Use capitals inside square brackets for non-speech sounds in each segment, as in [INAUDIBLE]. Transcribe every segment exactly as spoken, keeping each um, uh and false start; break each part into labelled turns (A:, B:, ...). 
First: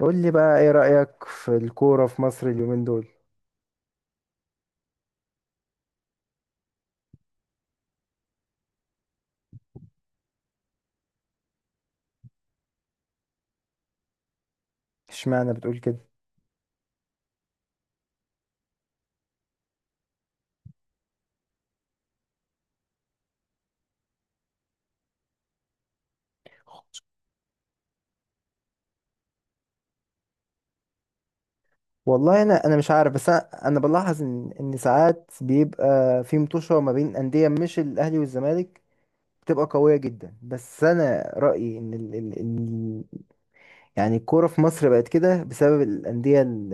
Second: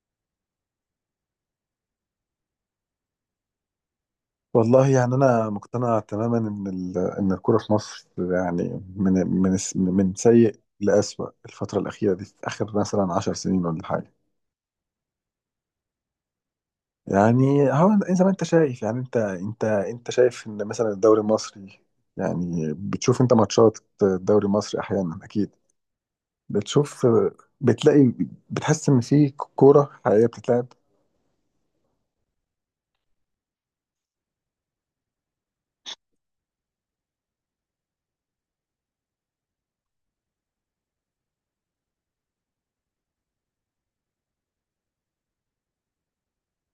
A: قول لي بقى، ايه رأيك في الكورة في مصر اليومين دول؟
B: والله يعني أنا مقتنع تماما إن ال- إن الكورة في مصر يعني من من من سيء لأسوأ الفترة الأخيرة دي، في آخر مثلا عشر سنين ولا حاجة.
A: اشمعنى بتقول كده؟
B: يعني هو زي ما أنت شايف، يعني أنت أنت أنت شايف إن مثلا الدوري المصري، يعني بتشوف أنت ماتشات الدوري المصري أحيانا؟ أكيد بتشوف، بتلاقي، بتحس إن في كورة حقيقية بتتلعب.
A: والله انا انا مش عارف، بس انا انا بلاحظ ان ان ساعات بيبقى في مطوشه ما بين انديه مش الاهلي والزمالك، بتبقى قويه جدا. بس انا رايي ان ال ال ال يعني الكوره في مصر بقت كده بسبب الانديه ال-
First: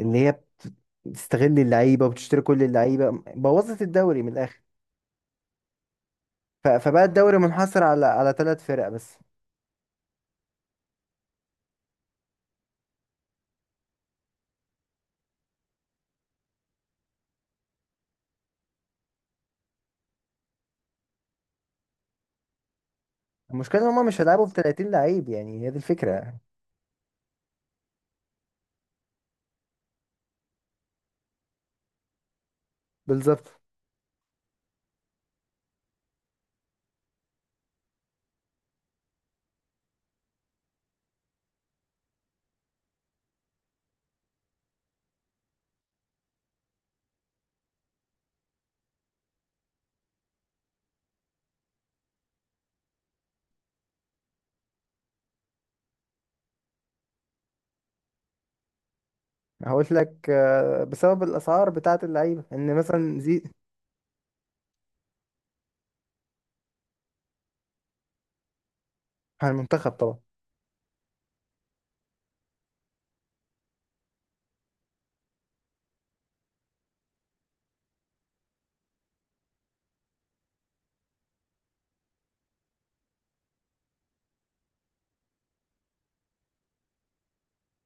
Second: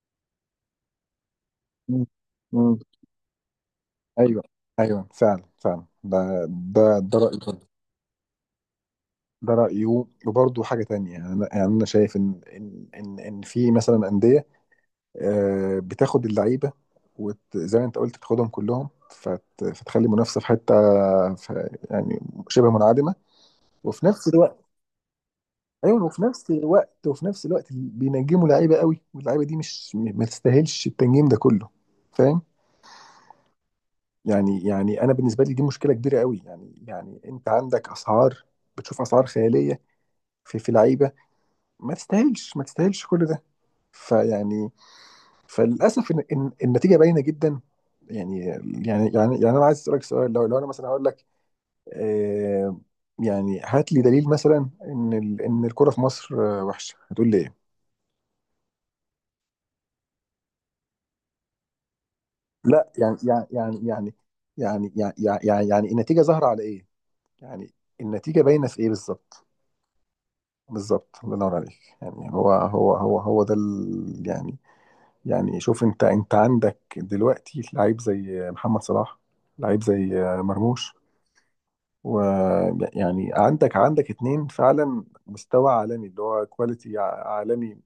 A: اللي هي بت- بتستغل
B: مم.
A: اللعيبه وبتشتري كل
B: مم.
A: اللعيبه، بوظت الدوري من
B: أيوه،
A: الاخر.
B: أيوه، فعلا، فعلا، ده
A: ف-
B: ده
A: فبقى
B: ده
A: الدوري
B: رأيي.
A: منحصر على على ثلاث فرق بس.
B: ده رأيه. وبرضه حاجة تانية، يعني أنا، يعني أنا شايف إن إن إن إن في مثلا أندية، آه، بتاخد اللعيبة، وزي ما أنت قلت بتاخدهم كلهم، فت- فتخلي المنافسة في حتة، ف- يعني شبه منعدمة.
A: المشكله ان هم
B: وفي
A: مش
B: نفس
A: هيلعبوا ب
B: الوقت،
A: تلاتين لعيب، يعني هي دي
B: أيوه، وفي
A: الفكره.
B: نفس الوقت وفي نفس الوقت بينجموا لعيبة قوي، واللعيبة دي مش م- ما تستاهلش التنجيم ده كله. فاهم؟
A: بالظبط.
B: يعني يعني أنا بالنسبة لي دي مشكلة كبيرة قوي. يعني يعني أنت عندك أسعار، بتشوف أسعار خيالية في في لعيبة ما تستاهلش ما تستاهلش كل ده. فيعني، فللاسف إن إن- النتيجه باينه جدا. يعني يعني يعني يعني انا عايز اسالك سؤال، لو لو انا مثلا هقول لك آه يعني هات لي دليل مثلا ان ال- ان الكوره في مصر آه، وحشه، هتقول لي ايه؟
A: هقول لك، آه، بسبب الاسعار بتاعه اللعيبه، ان
B: لا، يعني
A: مثلا زي.
B: يعني يعني يعني يعني يعني يعني يعني النتيجه ظاهره على ايه؟ يعني النتيجه باينه في ايه بالظبط؟
A: على المنتخب طبعا.
B: بالظبط، الله ينور عليك. يعني هو هو هو هو ده ال- يعني، يعني شوف، انت انت عندك دلوقتي لعيب زي محمد صلاح، لعيب زي آه، مرموش، ويعني عندك عندك اتنين فعلا مستوى عالمي، اللي هو كواليتي عالمي،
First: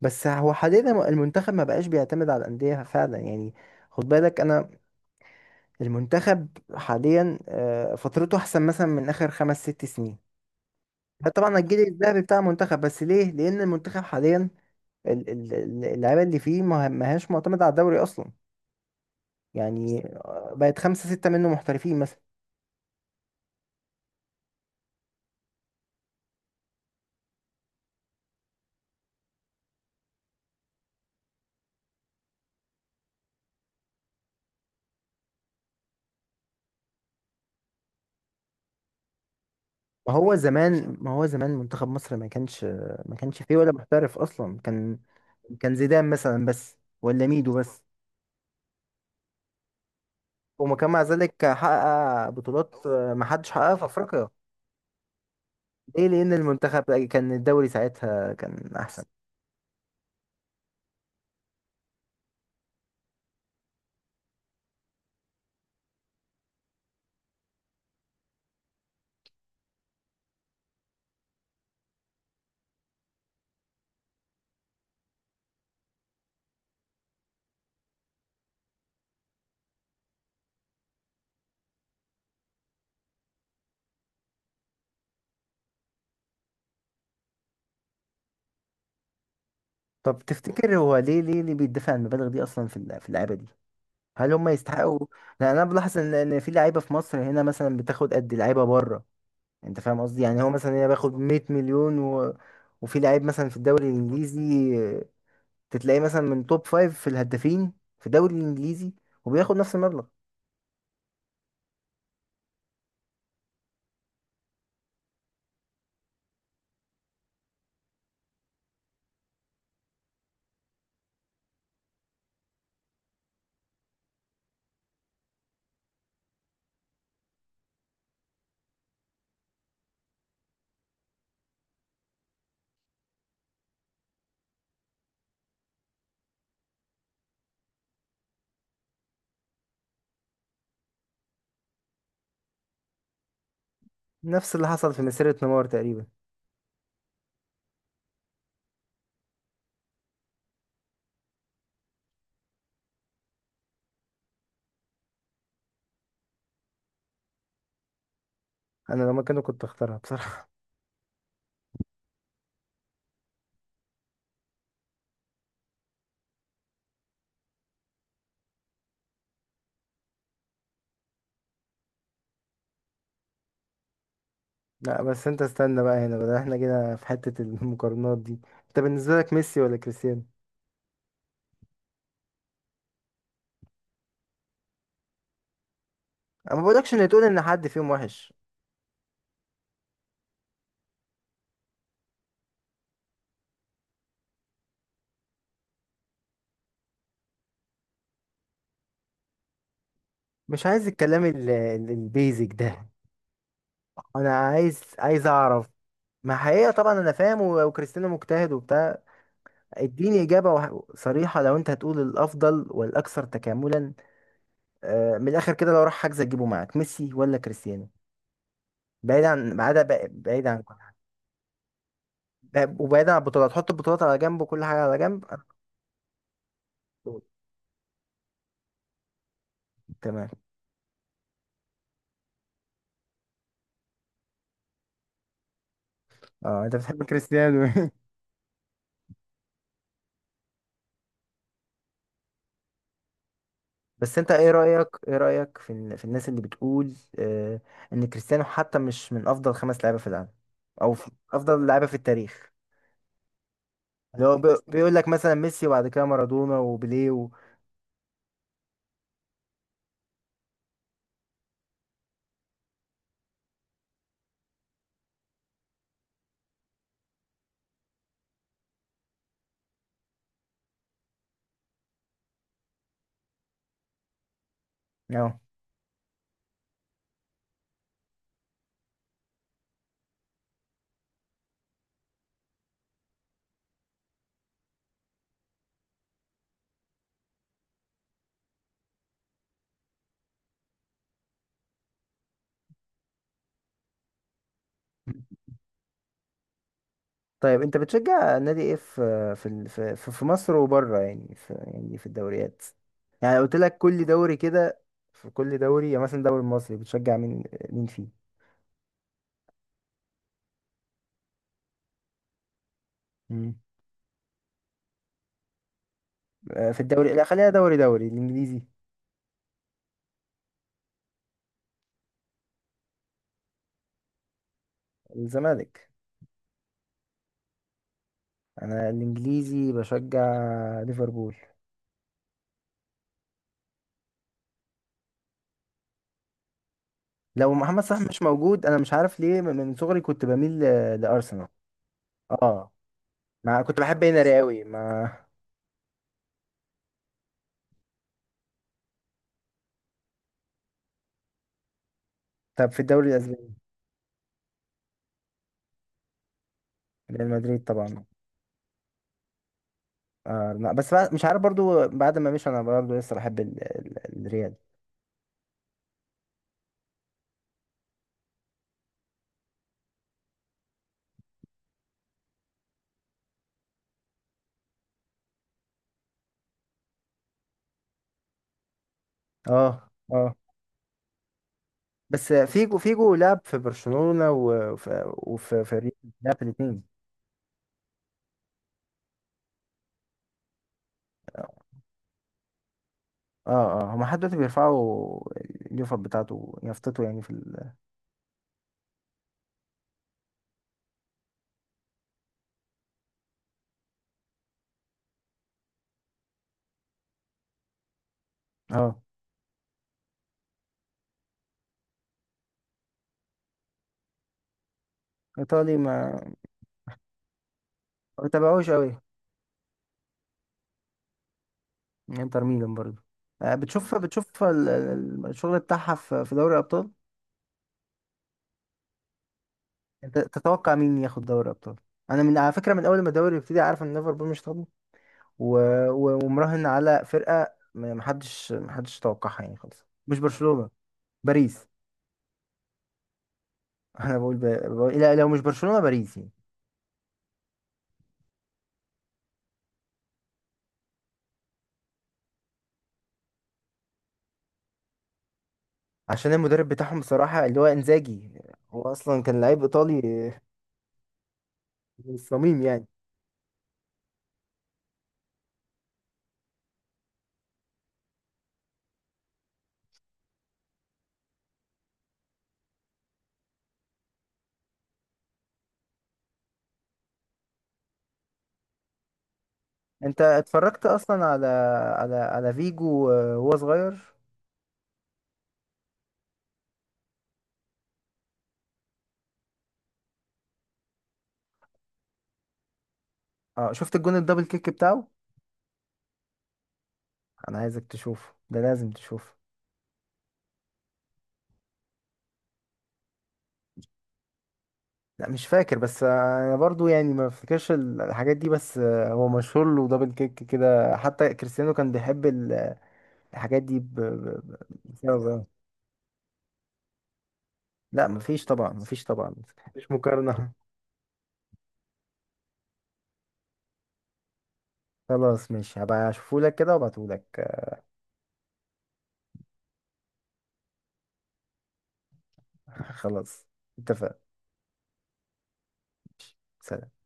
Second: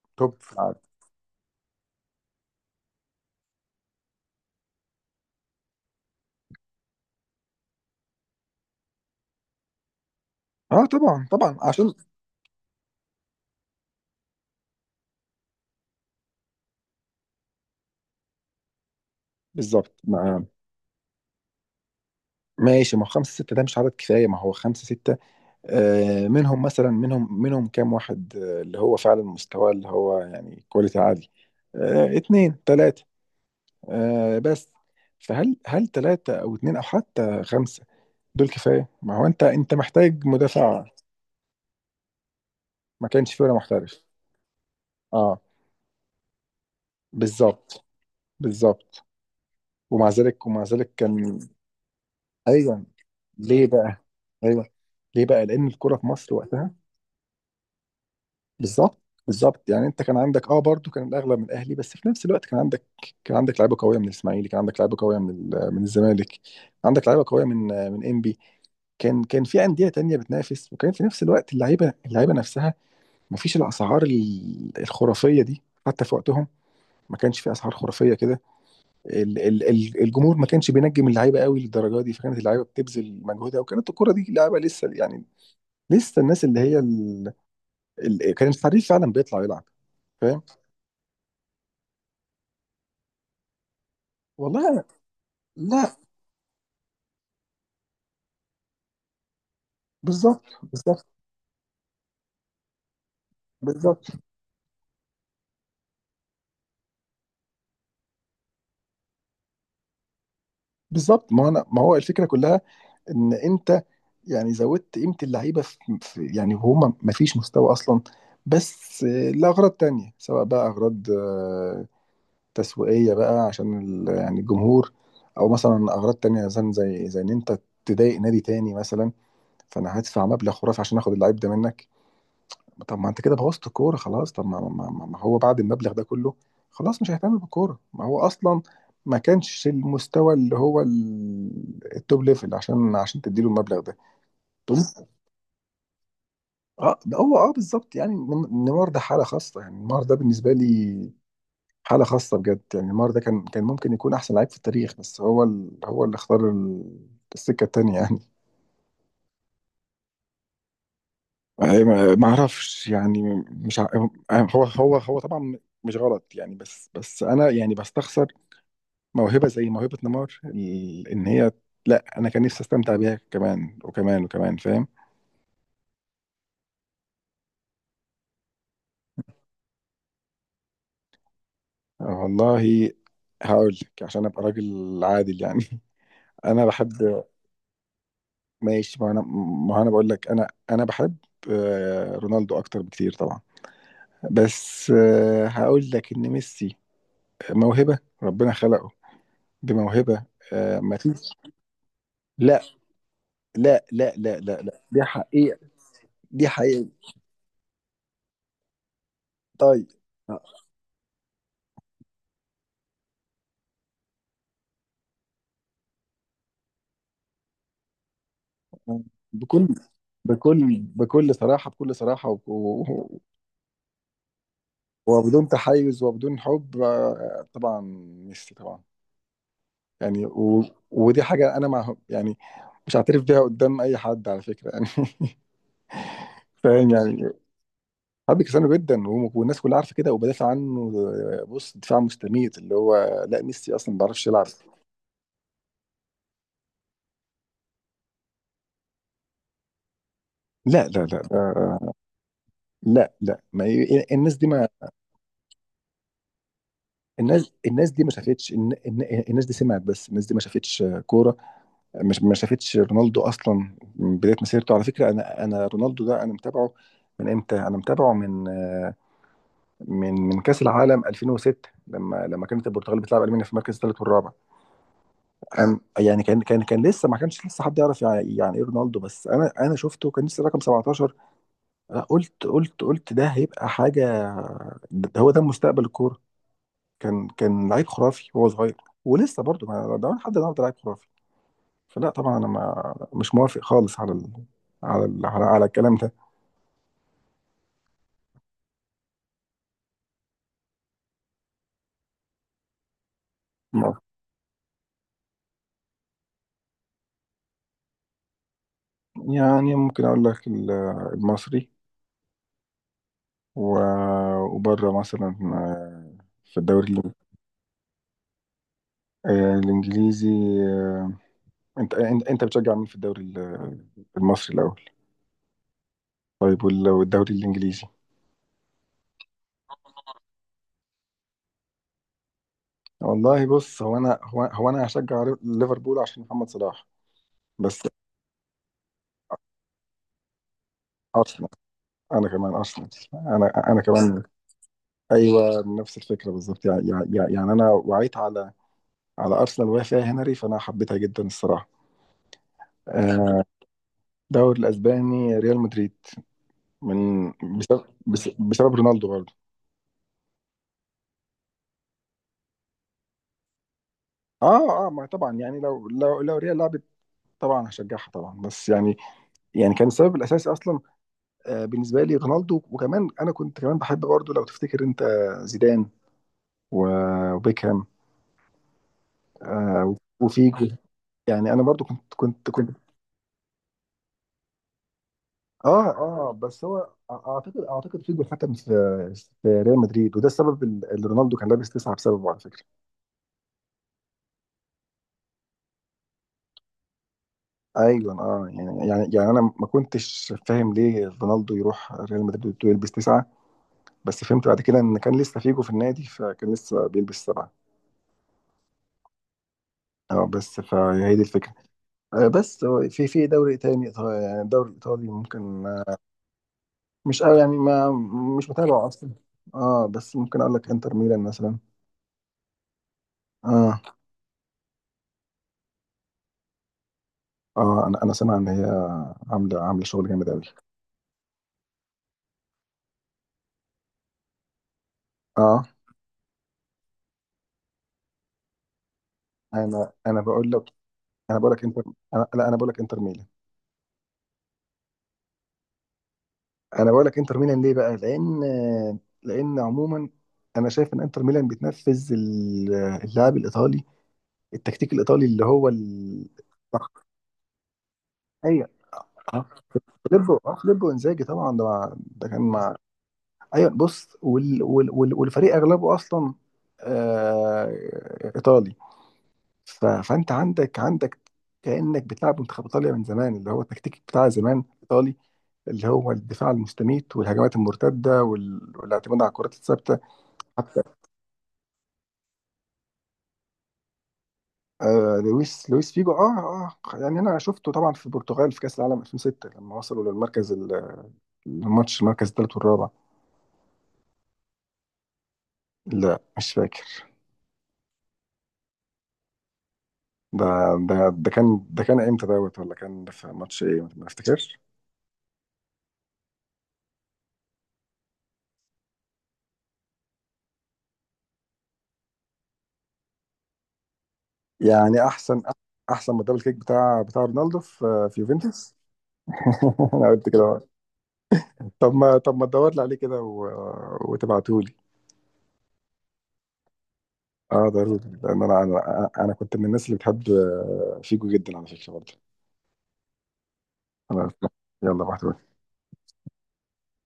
A: بس
B: توب
A: هو
B: في العالم.
A: حاليا المنتخب ما بقاش بيعتمد على الانديه فعلا يعني، خد بالك انا. المنتخب حاليا آه، فترته احسن مثلا من اخر خمس ست سنين.
B: اه طبعا، طبعا
A: طبعا الجيل
B: عشان.
A: الذهبي بتاع المنتخب، بس ليه؟ لان المنتخب حاليا ال- ال- ال- اللعيبه اللي فيه ما ما هياش معتمده على الدوري اصلا،
B: بالظبط.
A: يعني
B: ما-
A: آه، بقت خمسه سته منه محترفين.
B: ماشي، ما هو خمسة ستة ده مش عدد كفاية. ما هو خمسة ستة، آه منهم مثلا منهم منهم كام واحد آه اللي هو فعلا مستوى، اللي هو يعني كواليتي عالي؟ آه، اتنين، تلاتة، آه بس. فهل هل تلاتة أو اتنين أو حتى خمسة دول كفاية؟ ما هو أنت أنت
A: ما
B: محتاج
A: هو
B: مدافع.
A: زمان ما هو زمان منتخب مصر ما كانش،
B: ما
A: ما
B: كانش
A: كانش
B: فيه ولا
A: فيه ولا
B: محترف.
A: محترف اصلا، كان
B: اه،
A: كان زيدان مثلا بس ولا ميدو بس،
B: بالظبط، بالظبط. ومع ذلك ومع
A: وما كان
B: ذلك
A: مع
B: كان.
A: ذلك حقق
B: ايوه،
A: بطولات ما حدش
B: ليه
A: حققها في
B: بقى؟
A: افريقيا.
B: ايوه، ليه بقى؟ لان الكرة في
A: ليه؟ لان
B: مصر وقتها.
A: المنتخب كان الدوري ساعتها كان
B: بالظبط،
A: احسن.
B: بالظبط. يعني انت كان عندك اه برضو كان الاغلب من الاهلي، بس في نفس الوقت كان عندك، كان عندك لعيبه قويه من الاسماعيلي، كان عندك لعيبه قويه من ال- من الزمالك، عندك لعيبه قويه من من انبي. كان كان في انديه تانية بتنافس، وكان في نفس الوقت اللعيبه اللعيبه نفسها، ما فيش الاسعار ال- الخرافيه دي حتى في وقتهم. ما كانش في اسعار خرافيه كده. ال- ال- ال- الجمهور ما كانش بينجم اللعيبه قوي للدرجه دي، فكانت اللعيبه بتبذل مجهودها، وكانت الكره دي لعيبه لسه يعني، لسه الناس اللي هي ال... ال... كان الحريف فعلا بيطلع يلعب.
A: طب
B: فاهم؟
A: تفتكر هو ليه ليه اللي بيدفع المبالغ دي اصلا في الل- في اللعيبه دي؟ هل هم
B: والله أنا...
A: يستحقوا؟ لان انا بلاحظ
B: لا،
A: ان إن في لعيبه في مصر هنا مثلا بتاخد قد لعيبه بره، انت فاهم قصدي؟ يعني
B: بالظبط،
A: هو مثلا هنا
B: بالظبط،
A: بياخد 100 مليون و... وفي لعيب مثلا في الدوري
B: بالظبط،
A: الانجليزي تتلاقيه مثلا من توب فايف في الهدافين في الدوري الانجليزي، وبياخد نفس المبلغ.
B: بالظبط. ما هو انا ما هو الفكره كلها، ان انت يعني زودت قيمه اللعيبه في... في يعني، وهم ما فيش مستوى اصلا. بس آه، لاغراض تانية، سواء بقى اغراض تسويقية بقى عشان ال- يعني الجمهور، او مثلا اغراض تانية مثلا زي زي ان انت تضايق نادي تاني مثلا، فانا هدفع مبلغ خرافي عشان اخد اللعيب ده منك. طب ما انت كده بوظت الكورة خلاص. طب ما, ما, ما ما هو بعد المبلغ ده كله، خلاص مش هيهتم بالكورة. ما هو اصلا ما كانش المستوى اللي هو ال- التوب ليفل عشان عشان تديله المبلغ ده.
A: نفس اللي حصل في
B: تقوم-
A: مسيرة نيمار تقريبا.
B: اه، ده هو، اه، بالظبط. يعني نم- نيمار ده حالة خاصة. يعني نيمار ده بالنسبة لي حالة خاصة بجد. يعني نيمار ده كان كان ممكن يكون أحسن لعيب في التاريخ، بس هو ال... هو اللي اختار ال... السكة التانية يعني.
A: انا لو مكانه كنت اختارها بصراحة.
B: أي ما ما أعرفش يعني، مش ع... هو هو هو طبعا مش غلط يعني، بس بس أنا يعني بستخسر موهبة، زي موهبة نيمار ال... إن هي. لا، أنا كان نفسي أستمتع بيها كمان وكمان وكمان،
A: [LAUGHS]
B: فاهم؟
A: لا بس انت استنى بقى، هنا بقى احنا كده في حتة المقارنات دي، انت بالنسبة لك ميسي ولا كريستيانو؟
B: والله هقول لك عشان ابقى راجل عادل يعني. [LAUGHS]
A: انا ما
B: انا
A: بقولكش ان تقول
B: بحب.
A: ان حد فيهم وحش،
B: ماشي، ما انا ما انا بقول لك، انا انا بحب آه، رونالدو اكتر بكتير طبعا، بس آه، هقول لك ان ميسي موهبة ربنا خلقه بموهبة.
A: مش
B: آه،
A: عايز
B: ما
A: الكلام
B: فيش.
A: ال- ال- البيزك
B: لا،
A: ده،
B: لا، لا،
A: انا
B: لا، لا،
A: عايز
B: لا، دي
A: عايز
B: حقيقة.
A: اعرف ما
B: دي
A: حقيقة،
B: حقيقة.
A: طبعا انا فاهم و- وكريستيانو مجتهد وبتاع،
B: طيب.
A: اديني
B: آه،
A: اجابة وح- صريحة، لو انت هتقول الافضل والاكثر تكاملا، آه، من الاخر كده، لو راح حجز تجيبه معاك ميسي ولا كريستيانو؟
B: آه،
A: بعيد عن
B: بكل
A: بعيد، بعيد عن كل
B: بكل
A: حاجة.
B: بكل صراحة بكل صراحة و-
A: ب- وبعيد عن
B: و-
A: البطولات، حط البطولات على جنب وكل حاجه على جنب، أنا
B: وبدون تحيز وبدون حب
A: مبسوط.
B: آه، طبعا ميسي طبعا. يعني
A: تمام.
B: و... ودي حاجة أنا مع يعني، مش هعترف بيها قدام أي حد على فكرة يعني. [LAUGHS]
A: اه انت
B: فاهم
A: بتحب
B: يعني؟
A: كريستيانو. [LAUGHS]
B: حابب كريستيانو جدا، وم- والناس كلها عارفه كده وبدافع عنه. آه، بص دفاع مستميت، اللي هو لا ميسي اصلا ما
A: بس
B: بيعرفش
A: انت
B: يلعب.
A: ايه رايك ايه رايك في ال- في الناس اللي بتقول، آه، ان كريستيانو حتى مش من افضل خمس لعيبه في العالم
B: لا،
A: او
B: لا،
A: في
B: لا،
A: افضل
B: آه،
A: لعيبه في التاريخ،
B: لا، لا، ما ي-
A: اللي
B: الناس
A: هو
B: دي
A: بي-
B: ما
A: بيقول لك مثلا ميسي وبعد كده مارادونا وبيليه و...
B: الناس الناس دي ما شافتش، الن- الن- الناس دي سمعت بس، الناس دي ما شافتش آه، كوره. مش ما شافتش رونالدو اصلا. من بدايه مسيرته، على فكره، انا انا رونالدو ده انا متابعه، من امتى انا متابعه؟ من آه، من من كاس العالم ألفين وستة، لما لما كانت البرتغال بتلعب المانيا في المركز الثالث والرابع.
A: آه.
B: كان يعني كان كان كان لسه، ما كانش لسه حد يعرف يعني، يعني ايه رونالدو، بس انا انا شفته كان لسه رقم سبعتاشر. أنا قلت قلت قلت ده هيبقى حاجه، ده هو، ده مستقبل الكوره. كان كان لعيب خرافي وهو صغير، ولسه برضه، ما ده لحد النهارده لعيب خرافي. فلا طبعا، انا ما مش موافق خالص على ال... على ال... على, على الكلام ده.
A: طيب، انت بتشجع نادي ايه في في ال- في في في مصر وبره، يعني في، يعني في الدوريات، يعني قلت لك
B: ما-
A: كل دوري كده، في كل دوري يعني مثلا الدوري المصري بتشجع مين؟ مين فيه؟
B: يعني ممكن اقول لك ال- المصري،
A: مم.
B: و... وبره مثلا آه، في
A: آه، في
B: الدوري
A: الدوري، لا،
B: الإنج-
A: خلينا دوري دوري الانجليزي.
B: آه، الانجليزي. آه، انت انت انت بتشجع مين في الدوري ال- المصري الاول؟
A: الزمالك.
B: طيب وال- والدوري الانجليزي؟
A: انا الانجليزي بشجع ليفربول.
B: والله بص، هو انا هو, هو انا هشجع ليفربول عشان محمد صلاح،
A: لو محمد
B: بس
A: صلاح مش موجود، انا مش عارف ليه، من من صغري كنت بميل ل- لارسنال.
B: ارسنال. انا كمان
A: اه،
B: ارسنال،
A: ما
B: انا
A: كنت
B: انا
A: بحب
B: كمان.
A: هنري قوي ما.
B: ايوه، نفس الفكره بالظبط. يعني, يعني يعني انا وعيت على على ارسنال وهي فيها هنري، فانا حبيتها جدا الصراحه.
A: طب في الدوري
B: آه،
A: الاسباني؟
B: الدوري الاسباني ريال مدريد،
A: ريال
B: من
A: مدريد
B: بسبب
A: طبعا.
B: بس- بسبب رونالدو برضه.
A: آه لا، بس بعد مش عارف برضو، بعد ما مشي انا برضو لسه بحب ال... ال... الريال.
B: اه، اه، ما طبعا يعني لو لو لو ريال لعبت، طبعا هشجعها طبعا، بس يعني يعني كان السبب الاساسي اصلا آه، بالنسبه لي رونالدو. وكمان انا كنت كمان بحب برضه لو تفتكر انت، زيدان و- وبيكهام
A: اه
B: آه،
A: اه،
B: وفيجو. يعني انا برضه كنت
A: بس
B: كنت كنت
A: فيجو فيجو لعب في برشلونة وفي وفي في
B: اه
A: ريال،
B: اه
A: لعب في
B: بس هو،
A: الاتنين.
B: أع- اعتقد اعتقد فيجو اتحكم في في ريال مدريد، وده السبب ال- اللي رونالدو كان
A: اه
B: لابس تسعه بسببه، على فكره.
A: اه، اه، هما لحد دلوقتي بيرفعوا اليوفر بتاعته، يافطته، يعني في ال...
B: ايوه، اه، يعني يعني يعني انا ما كنتش فاهم ليه رونالدو يروح ريال مدريد ويلبس تسعه، بس فهمت بعد كده ان كان لسه فيجو في النادي، فكان لسه بيلبس سبعه.
A: اه
B: اه، بس فهي دي الفكره. آه، بس هو في في دوري تاني، إيطا- يعني الدوري الإيطالي ممكن،
A: ايطالي
B: آه،
A: ما.
B: مش قوي يعني، ما
A: ما
B: مش
A: بتابعوش
B: متابعه
A: قوي.
B: أصلا. اه، بس ممكن أقول لك إنتر ميلان مثلا.
A: انتر ميلان برضو. آه
B: اه
A: بتشوف بتشوف ال- ال- الشغل بتاعها في في دوري الابطال.
B: اه أنا أنا سامع إن هي عاملة عاملة شغل
A: انت
B: جامد أوي.
A: تتوقع مين ياخد دوري الابطال؟ انا من على فكرة، من اول ما الدوري يبتدي، عارف ان ليفربول مش هتاخد،
B: اه،
A: و- و- ومراهن على فرقة، ما- محدش محدش توقعها يعني خالص،
B: أنا
A: مش
B: أنا بقول لك
A: برشلونة،
B: أنا بقول لك
A: باريس.
B: إنتر. أنا لا، أنا بقول لك إنتر ميلان،
A: [LAUGHS] انا بقول, ب... بقول لا، لو مش برشلونة، باريس يعني.
B: أنا بقول لك إنتر ميلان ليه بقى؟ لأن آه، لأن عموما أنا شايف إن إنتر ميلان بتنفذ ال- اللعب الإيطالي، التكتيك الإيطالي اللي هو ال...
A: عشان المدرب بتاعهم بصراحة اللي هو انزاجي،
B: أيوه.
A: هو اصلا كان
B: آه.
A: لعيب ايطالي
B: فليبو اه فليبو انزاجي طبعا، ده مع،
A: من
B: ده كان
A: الصميم
B: مع.
A: يعني.
B: ايوه بص، وال... وال... وال... والفريق اغلبه اصلا آه... ايطالي. ف... فانت عندك عندك كانك بتلعب منتخب ايطاليا من زمان، اللي هو التكتيك بتاع زمان ايطالي، اللي هو الدفاع المستميت والهجمات المرتده وال... والاعتماد على الكرات الثابته
A: انت
B: حتى.
A: اتفرجت اصلا على، على على فيجو وهو صغير؟
B: آه... لويس لويس فيجو، اه اه يعني انا شفته طبعا في البرتغال في كاس العالم ألفين وستة لما وصلوا للمركز ال- الماتش، المركز الثالث والرابع.
A: اه، شفت الجون الدبل كيك بتاعه؟
B: لا مش فاكر.
A: انا عايزك تشوفه، ده لازم تشوفه.
B: ده ده ده كان، ده كان امتى دوت، ولا كان في ماتش ايه، ما افتكرش.
A: لا مش فاكر، بس انا برضو يعني ما افتكرش ال- الحاجات دي، بس هو مشهور له دبل كيك كده، حتى كريستيانو كان بيحب ال- الحاجات دي ب... ب... ب...
B: يعني
A: بسبب
B: احسن
A: ده.
B: احسن ما الدبل كيك بتاع بتاع رونالدو
A: لا
B: في في
A: مفيش طبعا،
B: يوفنتوس.
A: مفيش طبعا، مفيش
B: [LAUGHS] انا قلت كده
A: مقارنة.
B: أهو. طب ما طب ما تدور لي عليه كده و... وتبعته لي.
A: خلاص ماشي، هبقى اشوفهولك كده وابعتهولك.
B: اه ضروري، لان انا انا انا كنت من الناس اللي بتحب فيجو جدا، على فكره برضه.
A: [LAUGHS] خلاص، اتفقنا.
B: انا يلا بعته.
A: سلام.